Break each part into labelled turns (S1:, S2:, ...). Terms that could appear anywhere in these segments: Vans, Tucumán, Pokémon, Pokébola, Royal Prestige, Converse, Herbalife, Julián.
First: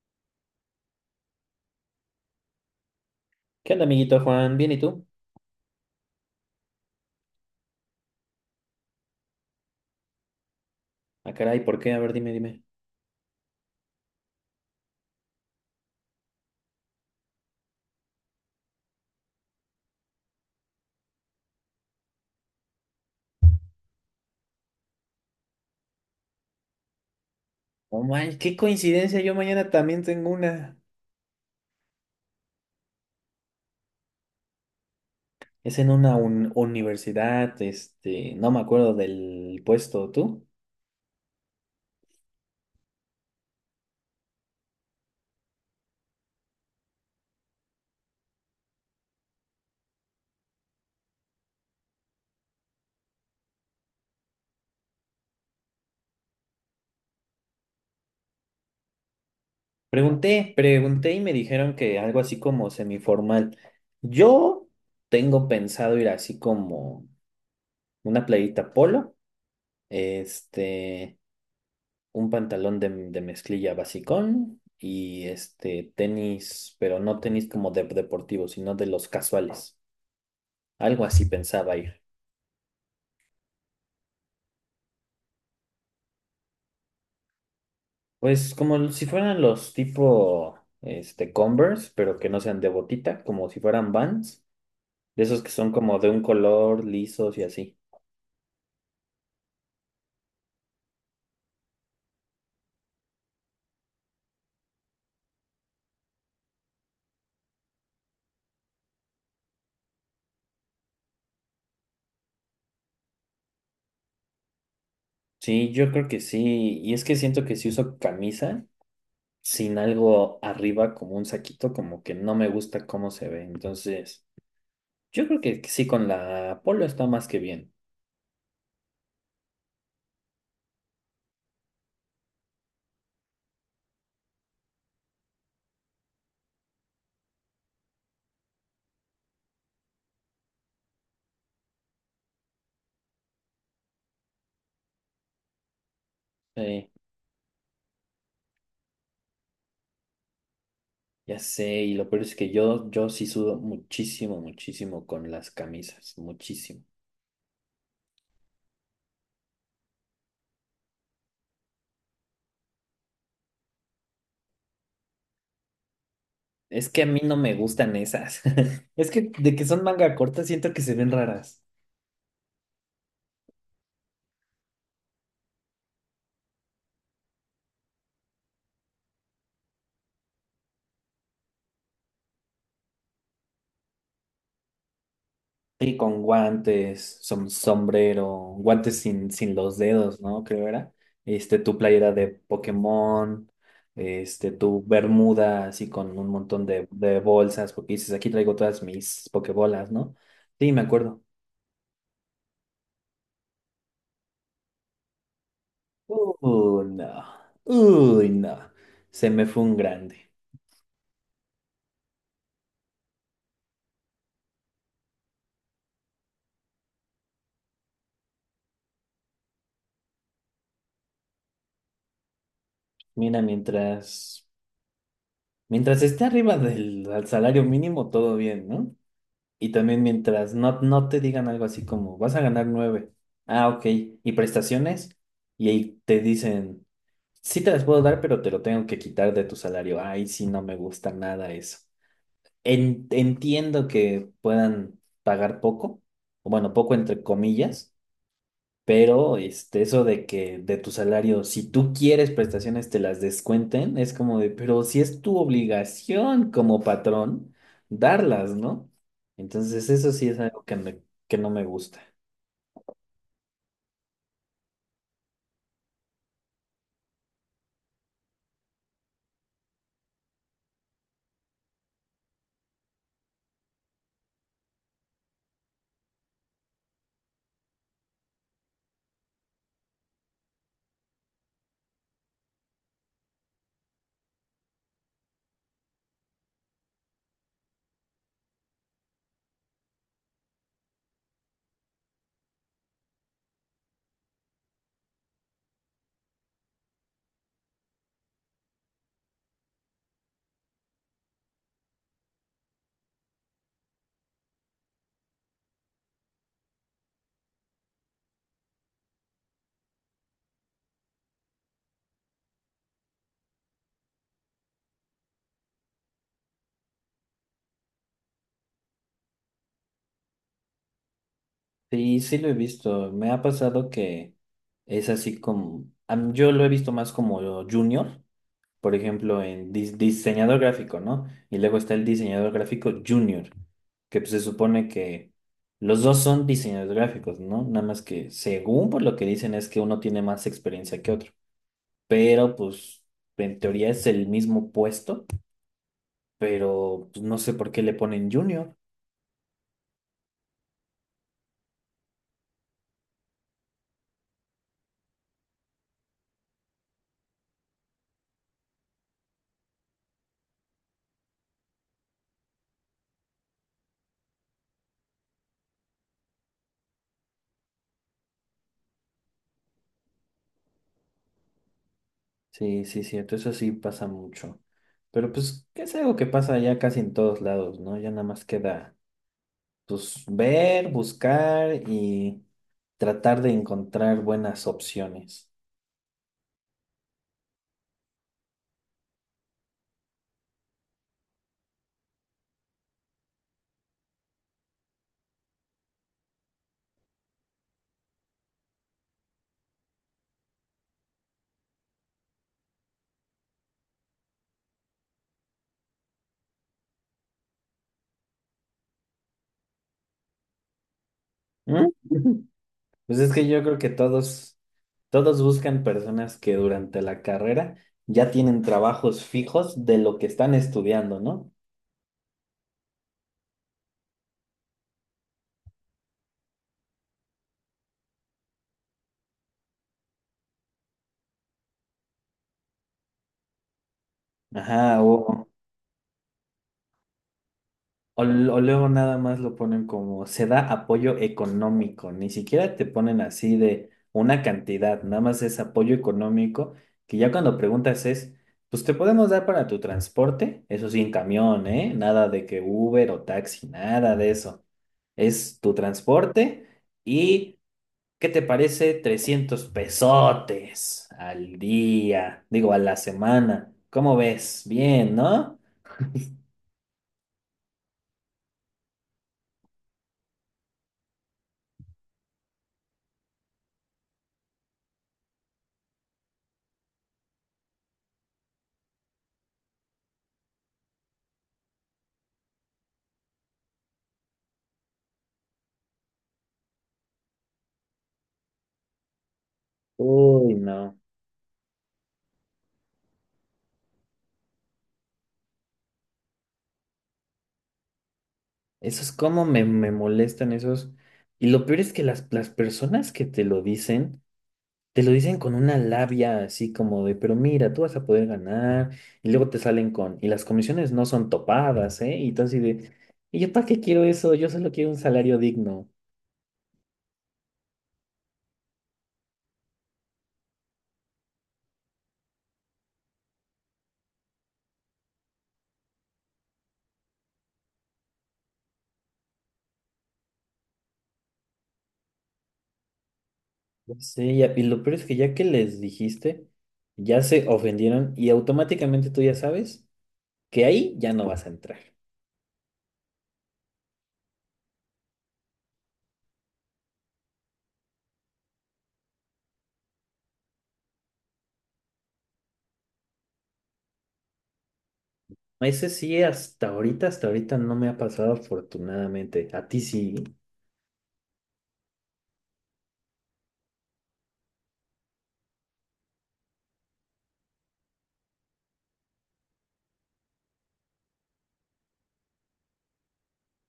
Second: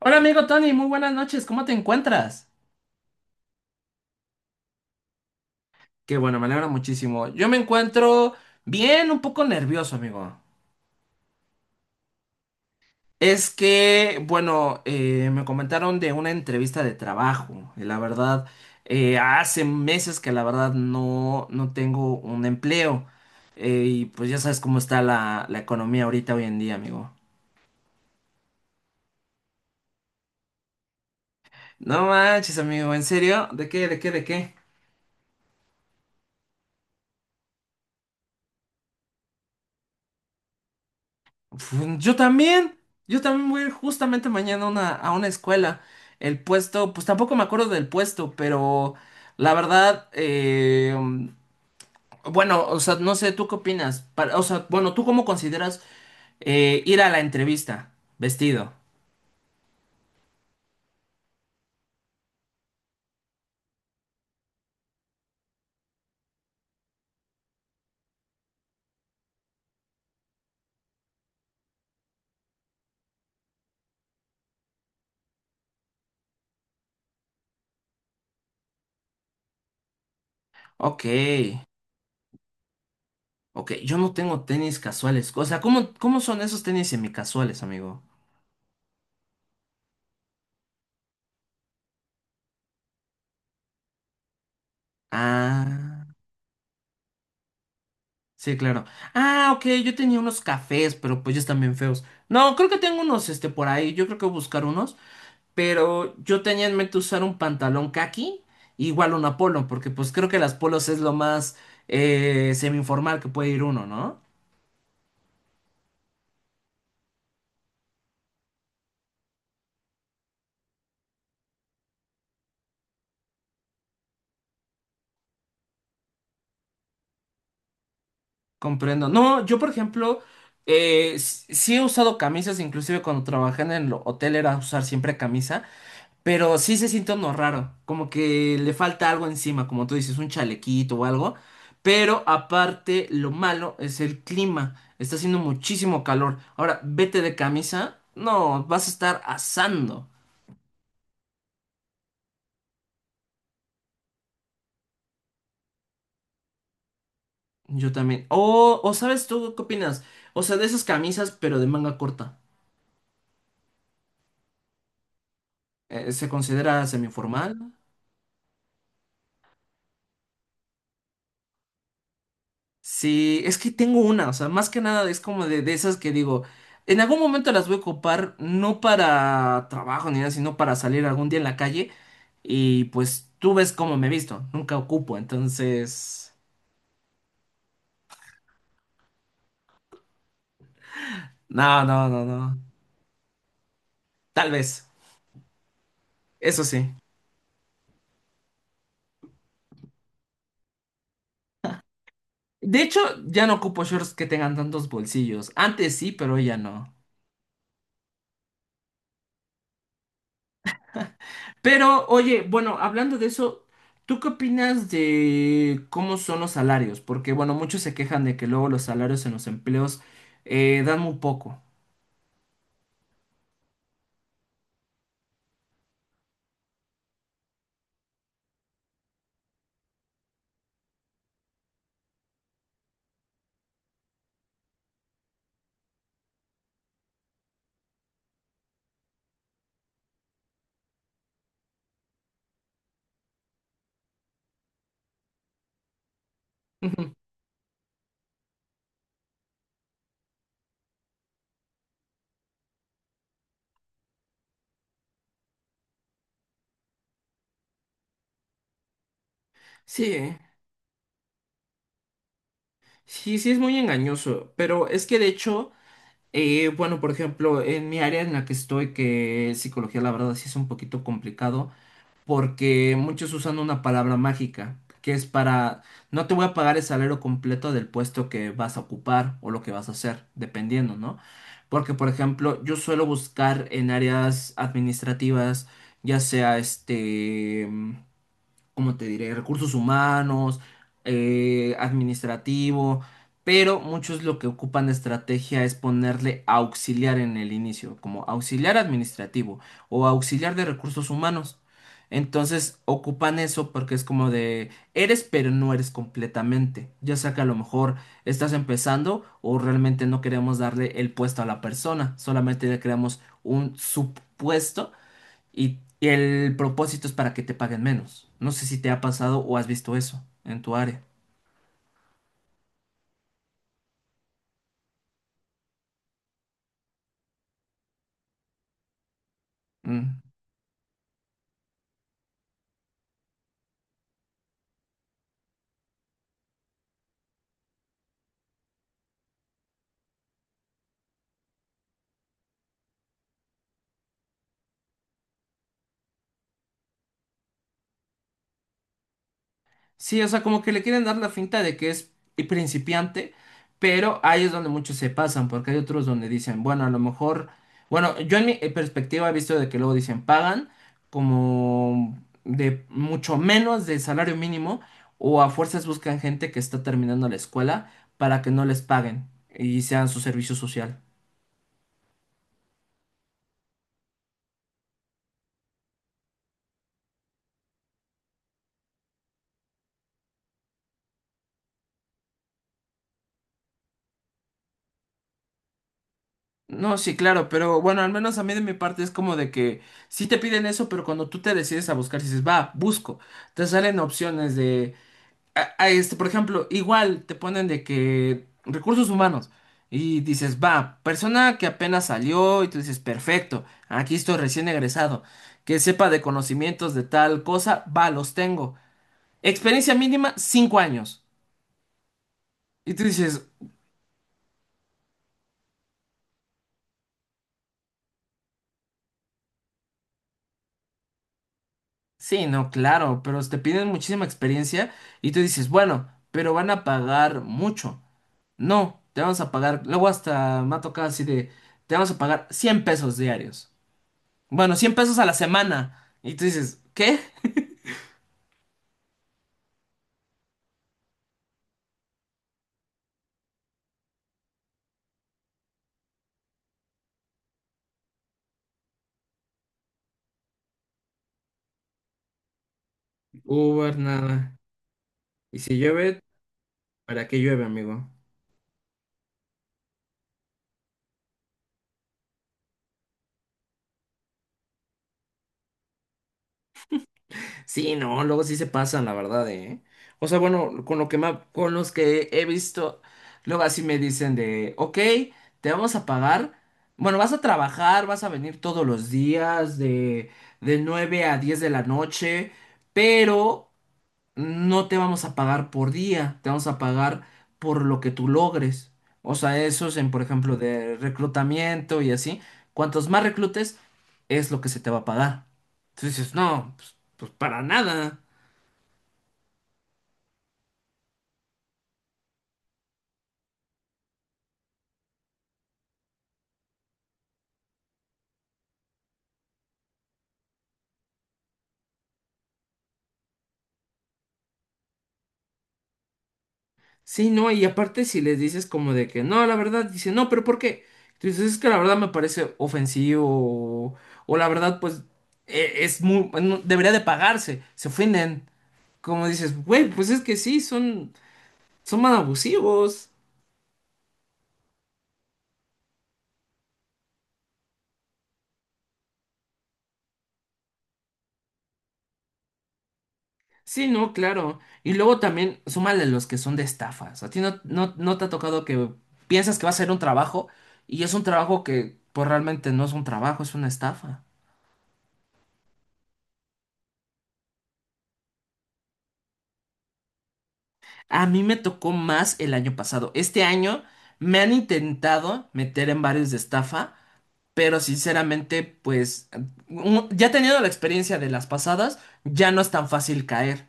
S1: Hola amigo Tony, muy buenas noches, ¿cómo te encuentras?
S2: ¿Qué onda, amiguito Juan? ¿Bien y tú?
S1: Qué bueno, me alegra muchísimo. Yo me encuentro bien, un poco nervioso, amigo.
S2: Ah, caray, ¿por qué? A ver, dime.
S1: Es que, bueno, me comentaron de una entrevista de trabajo y la verdad, hace meses que la verdad no tengo un empleo. Y pues ya sabes cómo está la economía ahorita hoy en día, amigo.
S2: Oh, man, qué coincidencia, yo mañana también tengo una.
S1: No manches, amigo, ¿en serio? ¿De qué, de qué, de qué?
S2: Es en una universidad, no me acuerdo del puesto, ¿tú?
S1: Yo también, voy a ir justamente mañana a una escuela. El puesto, pues tampoco me acuerdo del puesto, pero la verdad, bueno, o sea, no sé, ¿tú qué opinas? O sea, bueno, ¿tú cómo consideras ir a la entrevista vestido?
S2: Pregunté y me dijeron que algo así como semiformal. Yo tengo pensado ir así como una playita polo, este, un pantalón de mezclilla basicón y este tenis, pero no tenis como de deportivos, sino de los casuales.
S1: Ok,
S2: Algo así pensaba ir.
S1: ok, yo no tengo tenis casuales. O sea, ¿cómo son esos tenis semicasuales, amigo?
S2: Pues como si fueran los tipo este Converse, pero que no sean de botita, como si fueran Vans, de esos que son como de
S1: Ah.
S2: un color, lisos y así.
S1: Sí, claro. Ah, ok, yo tenía unos cafés, pero pues ya están bien feos. No, creo que tengo unos, este, por ahí. Yo creo que voy a buscar unos. Pero yo tenía en mente usar un pantalón kaki, igual un polo, porque pues creo que las polos es lo más semi-informal que puede ir uno, ¿no?
S2: Sí, yo creo que sí. Y es que siento que si uso camisa sin algo arriba, como un saquito, como que no me gusta cómo se ve. Entonces, yo creo que sí con la polo está más que bien.
S1: Comprendo. No, yo por ejemplo, sí he usado camisas, inclusive cuando trabajé en el hotel era usar siempre camisa. Pero sí se siente uno raro, como que le falta algo encima, como tú dices, un chalequito o algo. Pero aparte, lo malo es el clima. Está haciendo muchísimo calor. Ahora,
S2: Sí,
S1: vete de camisa. No, vas a estar asando.
S2: ya sé. Y lo peor es que yo sí sudo muchísimo, muchísimo con las camisas. Muchísimo.
S1: Yo también. O ¿sabes tú qué opinas? O sea, de esas camisas, pero de manga corta. ¿Se considera
S2: Es que a mí no me
S1: semiformal?
S2: gustan esas. Es que de que son manga corta siento que se ven raras.
S1: Sí, es que tengo una, o sea, más que nada es como de esas que digo, en algún momento las voy a ocupar, no para trabajo ni nada, sino para salir algún día en la calle y pues tú ves cómo me visto, nunca ocupo,
S2: Sí, con
S1: entonces...
S2: guantes, sombrero, guantes sin los dedos, ¿no? Creo era. Este, tu
S1: No, no,
S2: playera
S1: no,
S2: de
S1: no,
S2: Pokémon,
S1: tal
S2: este, tu
S1: vez,
S2: bermuda así con un
S1: eso
S2: montón de,
S1: sí.
S2: de bolsas, porque dices, aquí traigo todas mis Pokébolas, ¿no? Sí, me acuerdo.
S1: De hecho, ya no ocupo shorts que tengan tantos bolsillos, antes sí, pero hoy ya
S2: Uy,
S1: no.
S2: no. Uy, no. Se me fue un grande.
S1: Pero, oye, bueno, hablando de eso, ¿tú qué opinas de cómo son los salarios? Porque, bueno, muchos se quejan de que luego los salarios en los empleos dan muy poco.
S2: Mira, mientras. Mientras esté arriba del al salario mínimo, todo bien, ¿no? Y también mientras no te digan algo así como, vas a ganar 9. Ah, ok. ¿Y prestaciones? Y ahí te dicen, sí te las puedo dar, pero te lo tengo que quitar de tu salario. Ay, sí, no me gusta nada eso. Entiendo que puedan pagar poco, o bueno, poco
S1: Ujú.
S2: entre comillas, pero este, eso de que de tu salario, si tú quieres prestaciones, te las descuenten, es como de, pero si es tu obligación como patrón, darlas, ¿no? Entonces,
S1: Sí,
S2: eso sí
S1: eh.
S2: es algo que que no me gusta.
S1: Sí, sí, es muy engañoso, pero es que de hecho, bueno, por ejemplo, en mi área en la que estoy, que es psicología, la verdad sí es un poquito complicado. Porque muchos usan una palabra mágica, que es para, no te voy a pagar el salario completo del puesto que vas a ocupar o lo que vas a hacer, dependiendo, ¿no? Porque, por ejemplo, yo suelo buscar en áreas administrativas, ya sea este como te diré? Recursos humanos, administrativo, pero muchos lo que ocupan de estrategia es ponerle auxiliar en el inicio, como auxiliar administrativo o auxiliar de recursos humanos. Entonces ocupan eso porque es como de eres pero no eres completamente. Ya sea que a lo mejor estás empezando o realmente no queremos darle el puesto a la persona, solamente le creamos un supuesto y, el propósito es para que te paguen menos. No sé si te ha pasado o has visto eso en tu área.
S2: Sí, sí lo he visto. Me ha pasado que es así como, a yo lo he visto más como junior, por ejemplo, en
S1: Mm.
S2: diseñador gráfico, ¿no? Y luego está el diseñador gráfico junior, que pues, se supone que los dos son diseñadores gráficos, ¿no? Nada más que según por lo que dicen es que uno tiene más experiencia que otro, pero pues en teoría es el mismo puesto, pero pues, no sé por qué le ponen junior.
S1: Sí, o sea, como que le quieren dar la finta de que es principiante, pero ahí es donde muchos se pasan, porque hay otros donde dicen, bueno, a lo mejor, bueno, yo en mi perspectiva he visto de que luego dicen, pagan como de mucho menos del salario mínimo, o a fuerzas buscan gente que está terminando la escuela para que no les paguen y sean su servicio social.
S2: Sí, sí, cierto, eso sí pasa mucho. Pero pues que es algo que pasa ya casi en todos lados, ¿no? Ya nada más queda pues ver, buscar y tratar de encontrar buenas opciones.
S1: No, sí, claro, pero bueno, al menos a mí de mi parte es como de que sí te piden eso, pero cuando tú te decides a buscar, dices, va, busco, te salen opciones de, a este, por ejemplo, igual te ponen de que recursos humanos y dices, va, persona que apenas salió y tú dices, perfecto, aquí estoy recién egresado, que sepa de conocimientos de tal cosa, va, los tengo. Experiencia mínima, 5 años.
S2: ¿Mm?
S1: Y tú
S2: Pues es
S1: dices,
S2: que yo creo que todos buscan personas que durante la carrera ya tienen trabajos fijos de lo que están estudiando, ¿no?
S1: sí, no, claro, pero te piden muchísima experiencia y tú dices, bueno, pero van a pagar mucho. No, te vamos a pagar, luego hasta me ha tocado así de, te vamos a pagar 100 pesos diarios. Bueno, 100
S2: Ajá,
S1: pesos a la
S2: o
S1: semana. Y tú dices, ¿qué?
S2: O, l- o luego nada más lo ponen como se da apoyo económico, ni siquiera te ponen así de una cantidad, nada más es apoyo económico, que ya cuando preguntas es, pues te podemos dar para tu transporte, eso sí, en camión, ¿eh? Nada de que Uber o taxi,
S1: Uber,
S2: nada de
S1: nada.
S2: eso.
S1: Y
S2: Es tu
S1: si llueve,
S2: transporte
S1: ¿para qué
S2: y,
S1: llueve, amigo?
S2: ¿qué te parece? 300 pesotes al día, digo, a la semana. ¿Cómo ves? Bien, ¿no?
S1: Sí, no, luego sí se pasan, la verdad, ¿eh? O sea, bueno, con lo que me, con los que he visto, luego así me dicen de, ok, te vamos a pagar, bueno, vas a trabajar, vas a venir todos los días de 9 a 10 de la noche, pero no te vamos a pagar por día, te vamos a pagar por lo que tú logres. O sea, eso es en, por
S2: Uy,
S1: ejemplo, de
S2: no.
S1: reclutamiento y así. Cuantos más reclutes, es lo que se te va a pagar. Entonces dices, no, pues para nada.
S2: Esos cómo me molestan esos. Y lo peor es que las personas que te lo dicen con una labia así como de, pero mira, tú vas a poder ganar. Y luego te salen con, y las comisiones no son topadas, ¿eh? Y entonces de, ¿y yo para qué quiero eso? Yo solo quiero un salario digno.
S1: Sí, no, y aparte si les dices como de que no, la verdad, dice, no, pero ¿por qué? Entonces es que la verdad me parece ofensivo o, o la verdad, pues es muy, debería de pagarse, se ofenden. Como dices, güey, pues es que sí, son más abusivos.
S2: Sí, y lo peor es que ya que les dijiste, ya se ofendieron y automáticamente tú ya sabes que ahí ya no vas a entrar.
S1: Sí, no, claro. Y luego también súmale los que son de estafas. A ti no, no te ha tocado que piensas que va a ser un trabajo y es un trabajo que pues realmente no es un trabajo, es una estafa.
S2: Ese sí, hasta ahorita no me ha pasado afortunadamente. A ti sí.
S1: A mí me tocó más el año pasado. Este año me han intentado meter en varios de estafa, pero sinceramente pues ya teniendo la experiencia de las pasadas, ya no es tan fácil caer.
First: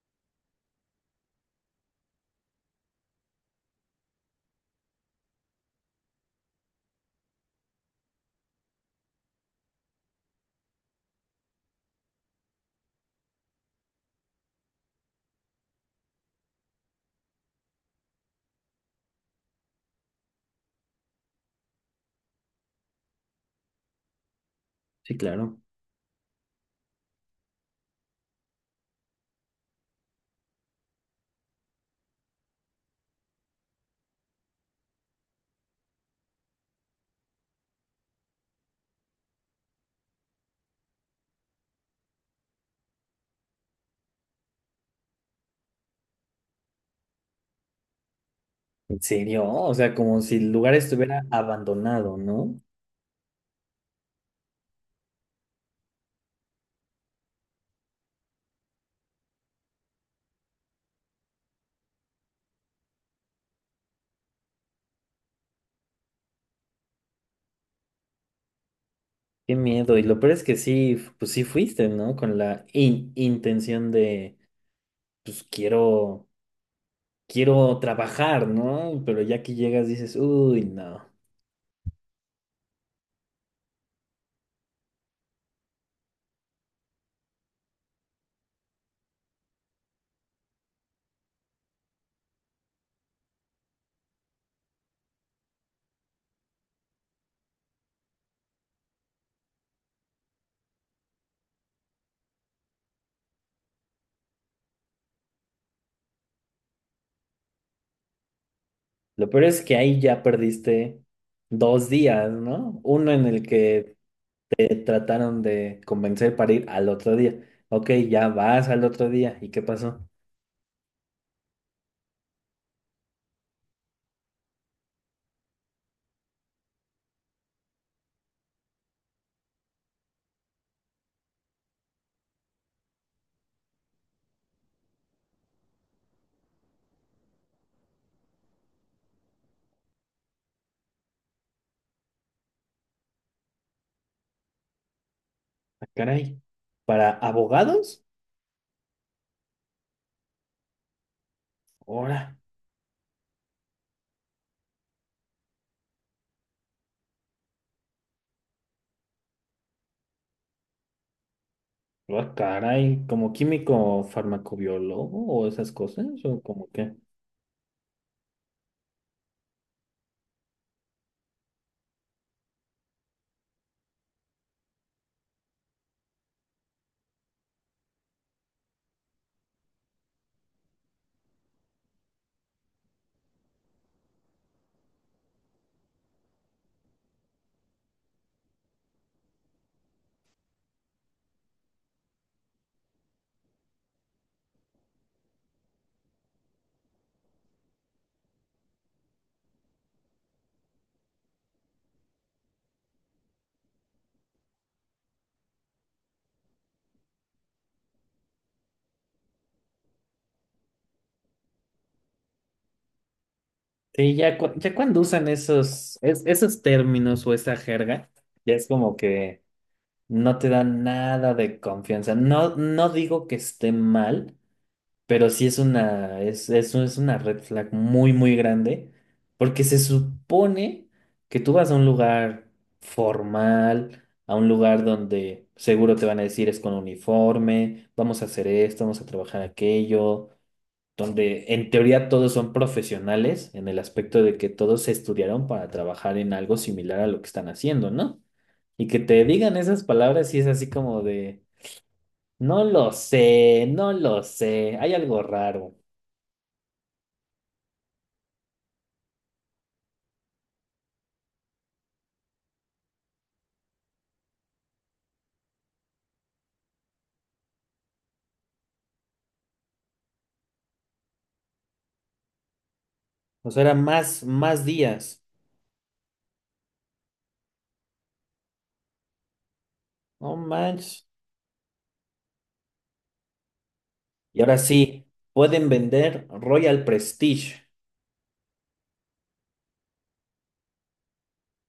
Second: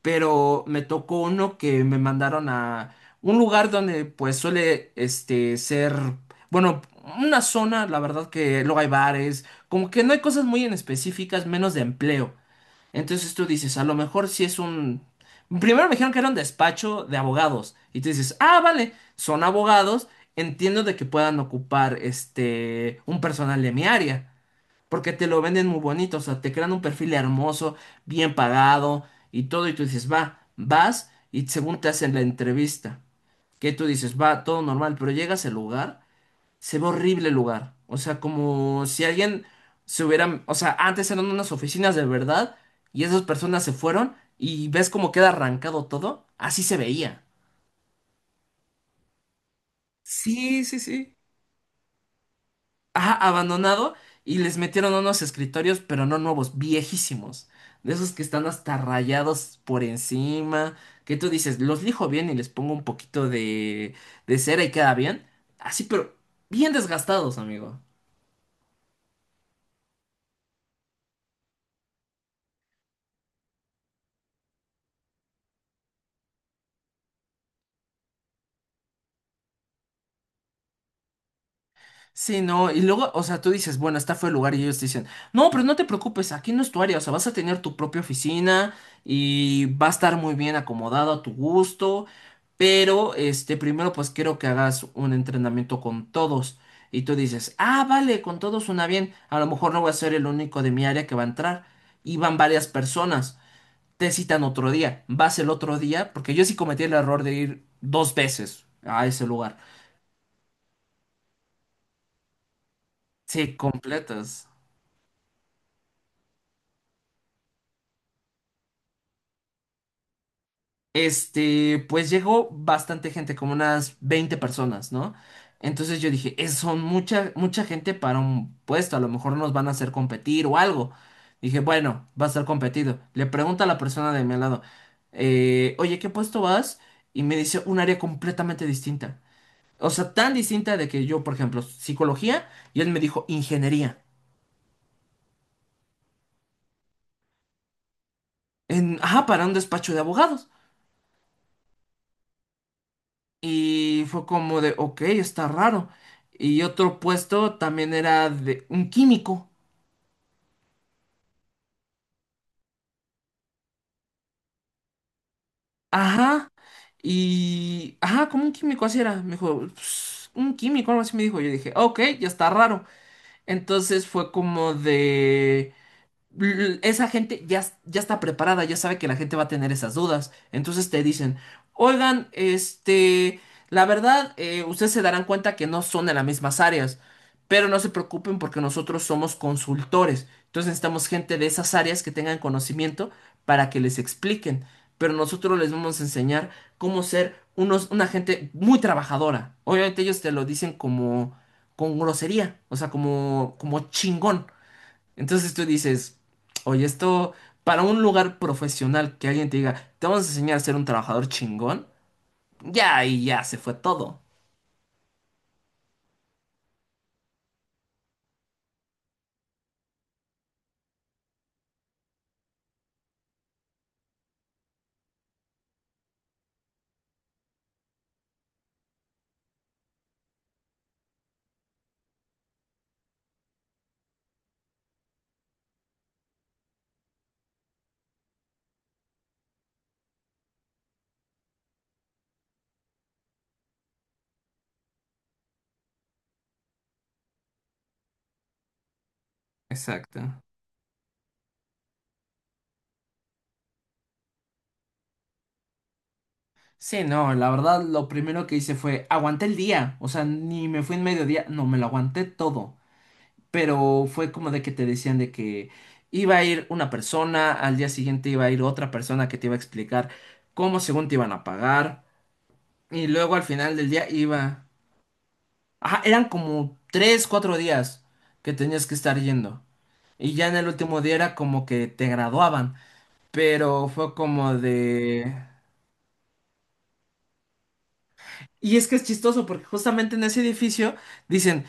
S1: Pero me tocó uno que me mandaron a un lugar donde pues suele este ser, bueno, una zona, la verdad que luego hay bares, como que no hay cosas muy en específicas, menos de empleo. Entonces tú dices, a lo mejor si es un... Primero me dijeron que era un despacho de abogados y tú dices, ah, vale, son abogados, entiendo de que puedan ocupar este un personal de mi área. Porque
S2: Sí,
S1: te lo
S2: claro.
S1: venden muy bonito, o sea, te crean un perfil hermoso, bien pagado y todo, y tú dices, va, vas, y según te hacen la entrevista, que tú dices, va, todo normal, pero llegas al lugar, se ve horrible el lugar, o sea, como si alguien se hubiera, o sea, antes eran unas oficinas de verdad, y esas personas se fueron, y ves cómo queda arrancado todo, así se veía.
S2: ¿En serio? O sea, como si el
S1: Sí,
S2: lugar
S1: sí, sí.
S2: estuviera abandonado, ¿no?
S1: Ajá, abandonado y les metieron unos escritorios, pero no nuevos, viejísimos. De esos que están hasta rayados por encima, que tú dices, los lijo bien y les pongo un poquito de cera y queda bien. Así, pero bien desgastados, amigo.
S2: Qué miedo. Y lo peor es que sí, pues sí fuiste, ¿no? Con la intención de, pues quiero, quiero trabajar, ¿no? Pero ya que llegas dices, uy, no.
S1: Sí, no, y luego, o sea, tú dices, bueno, este fue el lugar y ellos te dicen, no, pero no te preocupes, aquí no es tu área, o sea, vas a tener tu propia oficina y va a estar muy bien acomodado a tu gusto, pero, este, primero pues quiero que hagas un entrenamiento con todos. Y tú dices, ah, vale, con todos suena bien, a lo mejor no voy a ser el único de mi área que va a entrar. Y van varias personas, te citan otro día, vas el otro día, porque yo sí cometí el error de ir dos veces a ese
S2: Lo peor
S1: lugar.
S2: es que ahí ya perdiste dos días, ¿no? Uno en el
S1: Sí,
S2: que
S1: completas.
S2: te trataron de convencer para ir al otro día. Ok, ya vas al otro día. ¿Y qué pasó?
S1: Este, pues llegó bastante gente, como unas 20 personas, ¿no? Entonces yo dije, es, son mucha, mucha gente para un puesto, a lo mejor nos van a hacer competir o algo. Dije, bueno, va a ser competido. Le pregunto a la persona de mi lado, oye, ¿qué puesto vas? Y me dice un área completamente distinta. O sea, tan distinta de que yo, por ejemplo, psicología, y él me dijo ingeniería.
S2: Ah, caray. ¿Para abogados?
S1: En, ajá, para un despacho de abogados.
S2: Ahora.
S1: Y fue como de, ok, está raro. Y otro puesto también era de un químico.
S2: Ah, caray, ¿como químico farmacobiólogo o esas cosas? ¿O
S1: Ajá.
S2: como qué?
S1: Y, ajá, como un químico, así era. Me dijo, "Pues, un químico, algo así me dijo". Yo dije, ok, ya está raro. Entonces fue como de... Esa gente ya, ya está preparada, ya sabe que la gente va a tener esas dudas. Entonces te dicen, oigan, este, la verdad, ustedes se darán cuenta que no son de las mismas áreas, pero no se preocupen porque nosotros somos consultores. Entonces necesitamos gente de esas áreas que tengan conocimiento para que les expliquen. Pero nosotros les vamos a enseñar cómo ser unos, una gente muy trabajadora. Obviamente ellos te lo dicen como con grosería, o sea, como chingón. Entonces tú dices, oye, esto para un lugar profesional que alguien te diga, te vamos a enseñar a ser un trabajador chingón, ya y ya se fue
S2: Sí,
S1: todo.
S2: ya, ya cuando usan esos, esos términos o esa jerga, ya es como que no te dan nada de confianza. No, no digo que esté mal, pero sí es una, es una red flag muy, muy grande, porque se supone que tú vas a un lugar formal, a un lugar donde seguro te van a decir es con uniforme, vamos a hacer esto, vamos a trabajar aquello, donde en teoría todos son profesionales en el aspecto de que todos se estudiaron para trabajar en algo similar a lo que están haciendo, ¿no? Y que te digan esas
S1: Exacto.
S2: palabras y es así como de, no lo sé, hay algo raro.
S1: Sí, no, la verdad lo primero que hice fue aguanté el día, o sea, ni me fui en mediodía, no, me lo aguanté todo, pero fue como de que te decían de que iba a ir una persona, al día siguiente iba a ir otra persona que te iba a explicar cómo según te iban a pagar, y luego al
S2: O sea,
S1: final
S2: eran
S1: del día
S2: más
S1: iba...
S2: días.
S1: Ajá, eran como 3, 4 días que tenías que estar yendo.
S2: No
S1: Y ya en el último
S2: manches.
S1: día era como que te graduaban. Pero fue
S2: Y
S1: como
S2: ahora sí,
S1: de...
S2: pueden vender Royal Prestige.
S1: Y es que es chistoso porque justamente en ese edificio dicen,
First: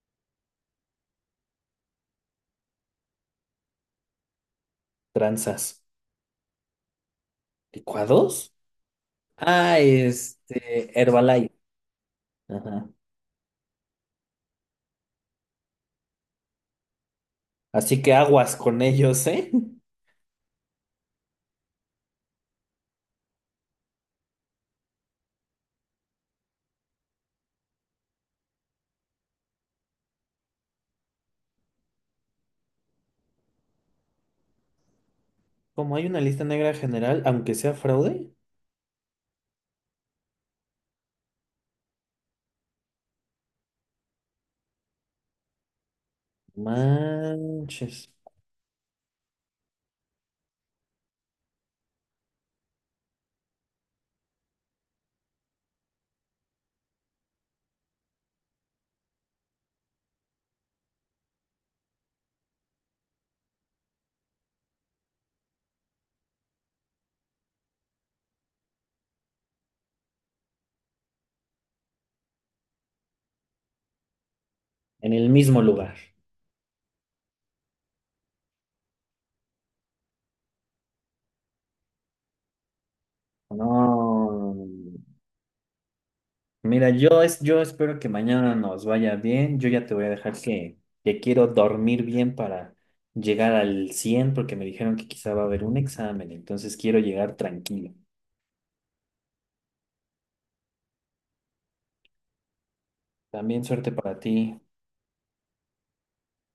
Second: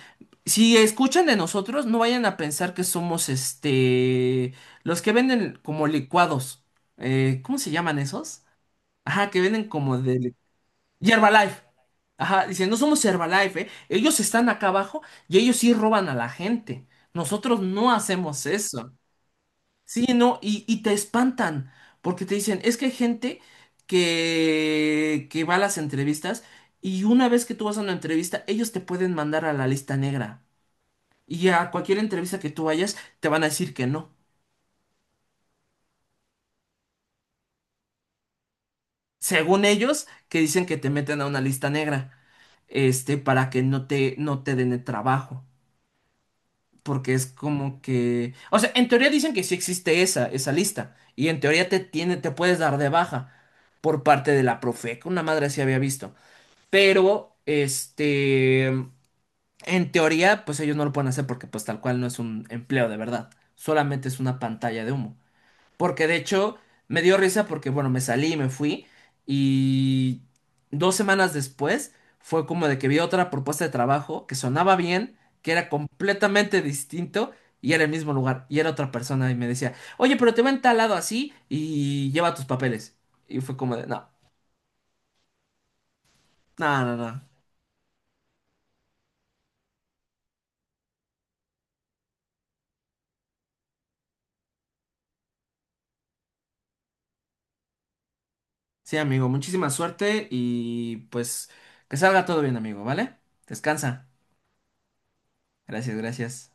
S1: si escuchan de nosotros, no vayan a pensar que somos este... los que venden
S2: Tranzas.
S1: como licuados. ¿Cómo se llaman esos?
S2: ¿Licuados?
S1: Ajá, que venden
S2: Ah,
S1: como de...
S2: este,
S1: Y
S2: Herbalife.
S1: Herbalife. Ajá, dicen, no
S2: Ajá.
S1: somos Herbalife, ¿eh? Ellos están acá abajo y ellos sí roban a la gente. Nosotros no
S2: Así que
S1: hacemos
S2: aguas con
S1: eso.
S2: ellos, ¿eh?
S1: Sí, no, y te espantan porque te dicen, es que hay gente que va a las entrevistas y una vez que tú vas a una entrevista, ellos te pueden mandar a la lista negra. Y a cualquier entrevista que tú vayas, te van a decir que no.
S2: Como hay una lista negra general, aunque sea fraude.
S1: Según ellos, que dicen que te meten a una lista negra, este, para que no te den el trabajo. Porque es como
S2: Manches.
S1: que, o sea, en teoría dicen que sí existe esa lista, y en teoría te tiene, te puedes dar de baja por parte de la Profeca, una madre sí había visto, pero, este, en teoría, pues ellos no lo pueden hacer porque pues tal cual no es un empleo de verdad, solamente es una pantalla de humo. Porque de hecho me dio risa porque, bueno, me salí, me fui y 2 semanas después fue como de que vi otra propuesta de trabajo que sonaba
S2: En
S1: bien,
S2: el
S1: que
S2: mismo
S1: era
S2: lugar.
S1: completamente distinto y era el mismo lugar y era otra persona y me decía, oye, pero te ven tal lado así y lleva tus papeles. Y fue como de, no,
S2: No.
S1: no,
S2: Mira,
S1: no, no.
S2: yo espero que mañana nos vaya bien. Yo ya te voy a dejar que quiero dormir bien para llegar al 100, porque me dijeron que quizá va a haber un examen, entonces quiero llegar tranquilo.
S1: Sí, amigo, muchísima suerte y pues que salga todo bien, amigo, ¿vale?
S2: También suerte
S1: Descansa.
S2: para ti.
S1: Gracias, gracias.